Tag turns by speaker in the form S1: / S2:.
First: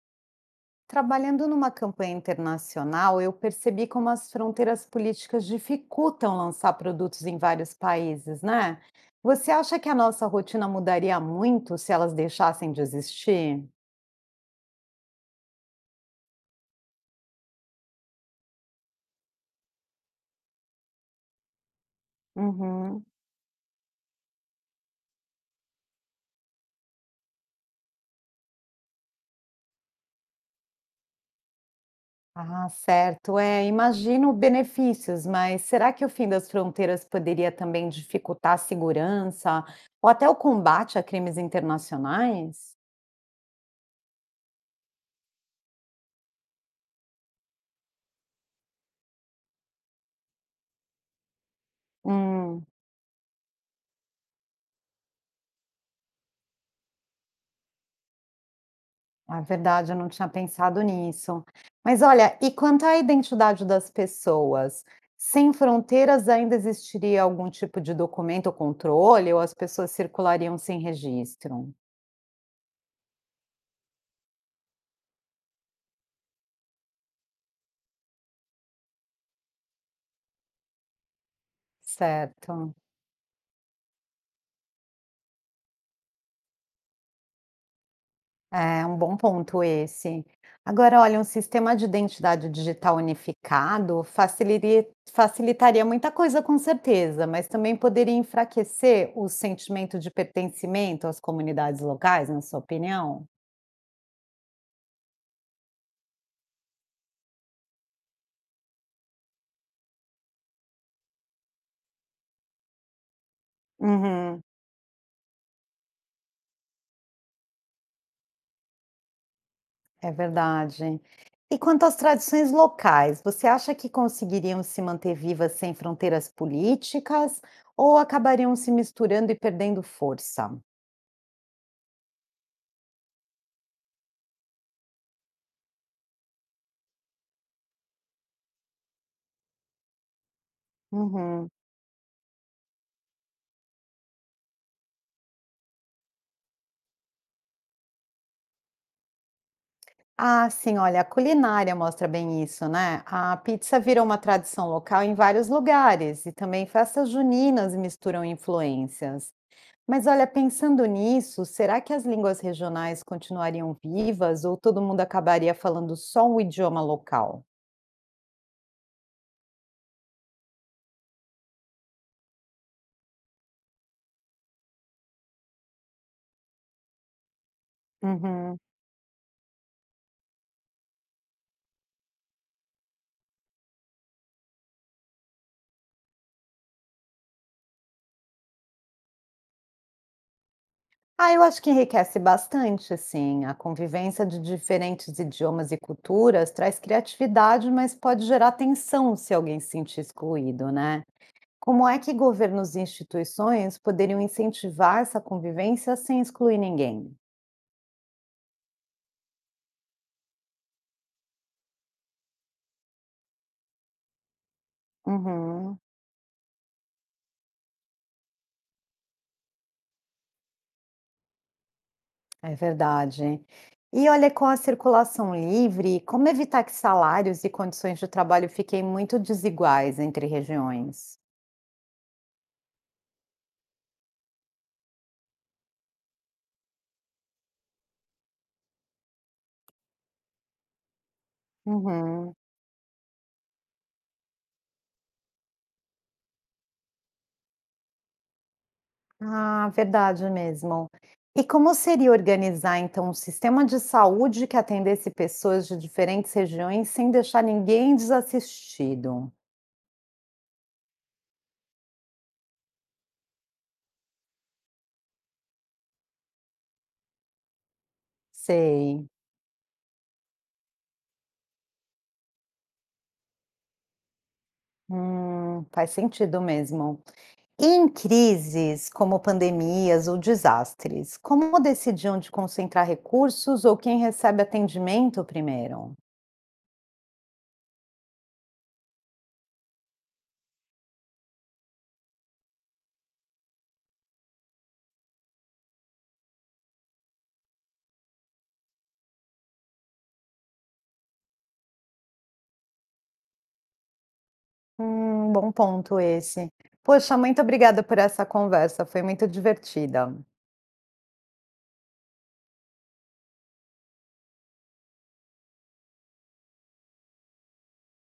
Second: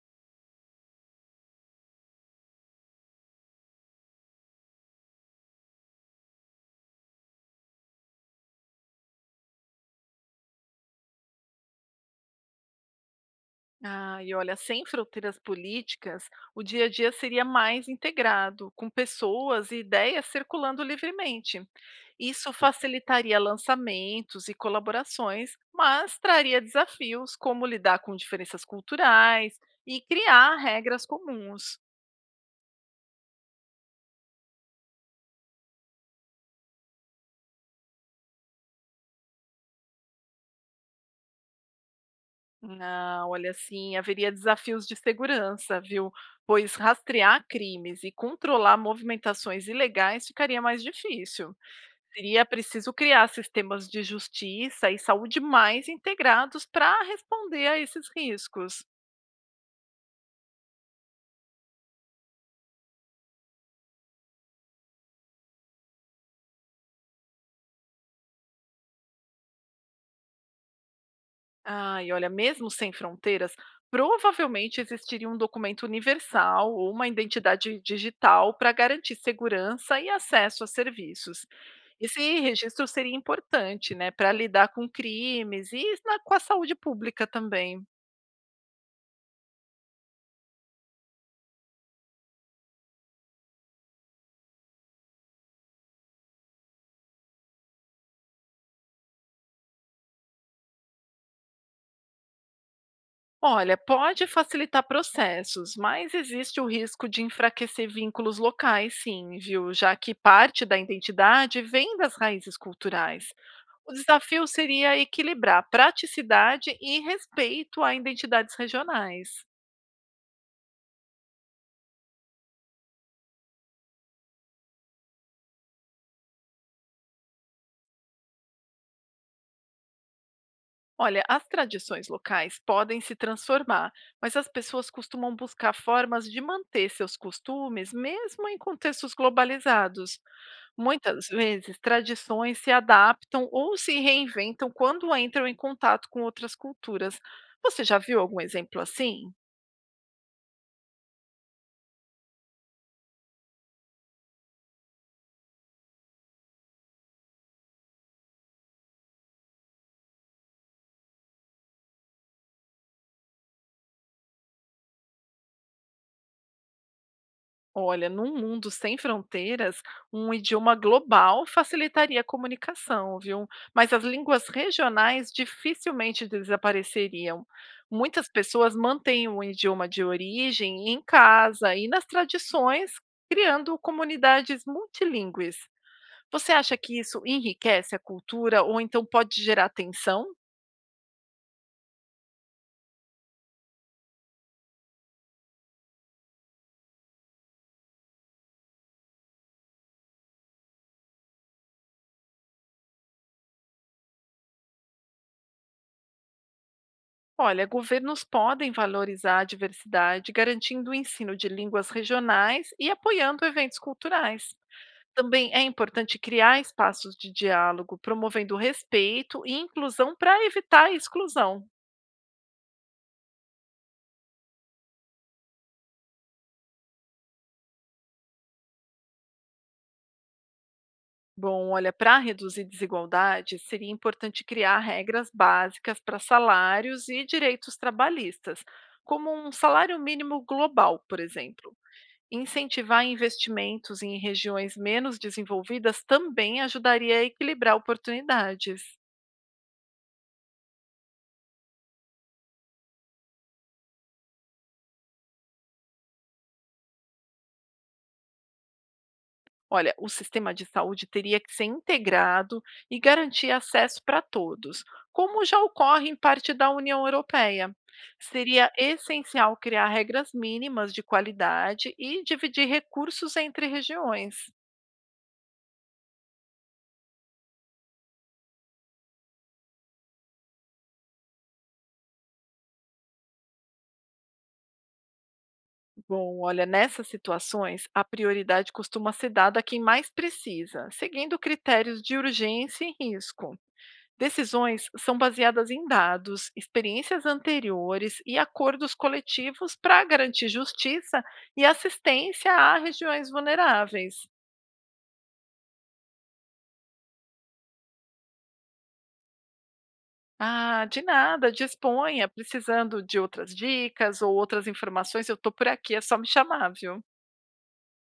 S1: Trabalhando numa campanha internacional, eu percebi como as fronteiras políticas dificultam lançar produtos em vários países, né? Você acha que a nossa rotina mudaria muito se elas deixassem de existir?
S2: Ah, e olha, sem fronteiras políticas, o dia a dia seria mais integrado, com pessoas e ideias circulando livremente. Isso
S1: Uhum.
S2: facilitaria lançamentos e colaborações, mas traria desafios como lidar com diferenças culturais e criar regras comuns.
S1: Ah, certo. É, imagino benefícios, mas será que o fim das fronteiras poderia também dificultar a segurança ou até o combate a crimes internacionais?
S2: Ah, olha, sim, haveria desafios de segurança, viu? Pois rastrear crimes e controlar movimentações ilegais ficaria mais difícil. Seria
S1: Hum.
S2: preciso criar sistemas de justiça e saúde mais integrados para responder a esses riscos.
S1: É verdade, eu não tinha pensado nisso. Mas olha, e quanto à identidade das pessoas? Sem fronteiras ainda existiria algum tipo de documento ou controle, ou as pessoas circulariam sem registro?
S2: Ah, e olha, mesmo sem fronteiras, provavelmente existiria um documento universal ou uma identidade digital para garantir segurança e acesso a serviços. Esse
S1: Certo.
S2: registro seria importante, né, para lidar com crimes e com a saúde pública também.
S1: É um bom ponto esse. Agora, olha, um sistema de identidade digital unificado facilitaria muita coisa, com certeza, mas também poderia enfraquecer o sentimento de pertencimento às comunidades locais, na sua opinião?
S2: Olha, pode facilitar processos, mas existe o risco de enfraquecer vínculos locais, sim, viu? Já que parte da identidade vem das raízes culturais. O
S1: Uhum.
S2: desafio seria equilibrar praticidade e respeito a identidades regionais.
S1: É verdade. E quanto às tradições locais, você acha que conseguiriam se manter vivas sem fronteiras políticas ou acabariam se misturando e perdendo força?
S2: Olha, as tradições locais podem se transformar, mas as pessoas costumam buscar formas de manter seus costumes, mesmo em contextos globalizados. Muitas
S1: Uhum.
S2: vezes, tradições se adaptam ou se reinventam quando entram em contato com outras culturas. Você já viu algum exemplo assim?
S1: Ah, sim, olha, a culinária mostra bem isso, né? A pizza virou uma tradição local em vários lugares e também festas juninas misturam influências. Mas olha, pensando nisso, será que as línguas regionais continuariam vivas ou todo mundo acabaria falando só o idioma local?
S2: Olha, num mundo sem fronteiras, um idioma global facilitaria a comunicação, viu? Mas as línguas regionais dificilmente desapareceriam. Muitas
S1: Uhum.
S2: pessoas mantêm o idioma de origem em casa e nas tradições, criando comunidades multilingües. Você acha que isso enriquece a cultura ou então pode gerar tensão?
S1: Ah, eu acho que enriquece bastante, sim. A convivência de diferentes idiomas e culturas traz criatividade, mas pode gerar tensão se alguém se sentir excluído, né? Como é que governos e instituições poderiam incentivar essa convivência sem excluir ninguém?
S2: Olha, governos podem valorizar a diversidade, garantindo o ensino de línguas regionais e apoiando eventos culturais. Também é
S1: Uhum,
S2: importante criar espaços de diálogo, promovendo respeito e inclusão para evitar a exclusão.
S1: é verdade. E olha, com a circulação livre, como evitar que salários e condições de trabalho fiquem muito desiguais entre regiões?
S2: Bom, olha, para reduzir desigualdade, seria importante criar regras básicas para salários e direitos trabalhistas, como um salário mínimo global, por exemplo.
S1: Uhum.
S2: Incentivar investimentos em regiões menos desenvolvidas também ajudaria a equilibrar oportunidades.
S1: Ah, verdade mesmo. E como seria organizar então um sistema de saúde que atendesse pessoas de diferentes regiões sem deixar ninguém desassistido?
S2: Olha, o sistema de saúde teria que ser integrado e garantir acesso para todos, como já ocorre em parte da União Europeia. Seria
S1: Sei.
S2: essencial criar regras mínimas de qualidade e dividir recursos entre regiões.
S1: Faz sentido mesmo. E em crises, como pandemias ou desastres, como decidir onde concentrar recursos ou quem recebe atendimento primeiro?
S2: Bom, olha, nessas situações, a prioridade costuma ser dada a quem mais precisa, seguindo critérios de urgência e risco. Decisões são baseadas em dados, experiências anteriores e acordos coletivos para garantir justiça e assistência a regiões vulneráveis.
S1: Bom ponto esse. Poxa, muito obrigada por essa conversa, foi muito divertida.
S2: Ah, de nada, disponha. Precisando de outras dicas ou outras informações, eu estou por aqui, é só me chamar, viu?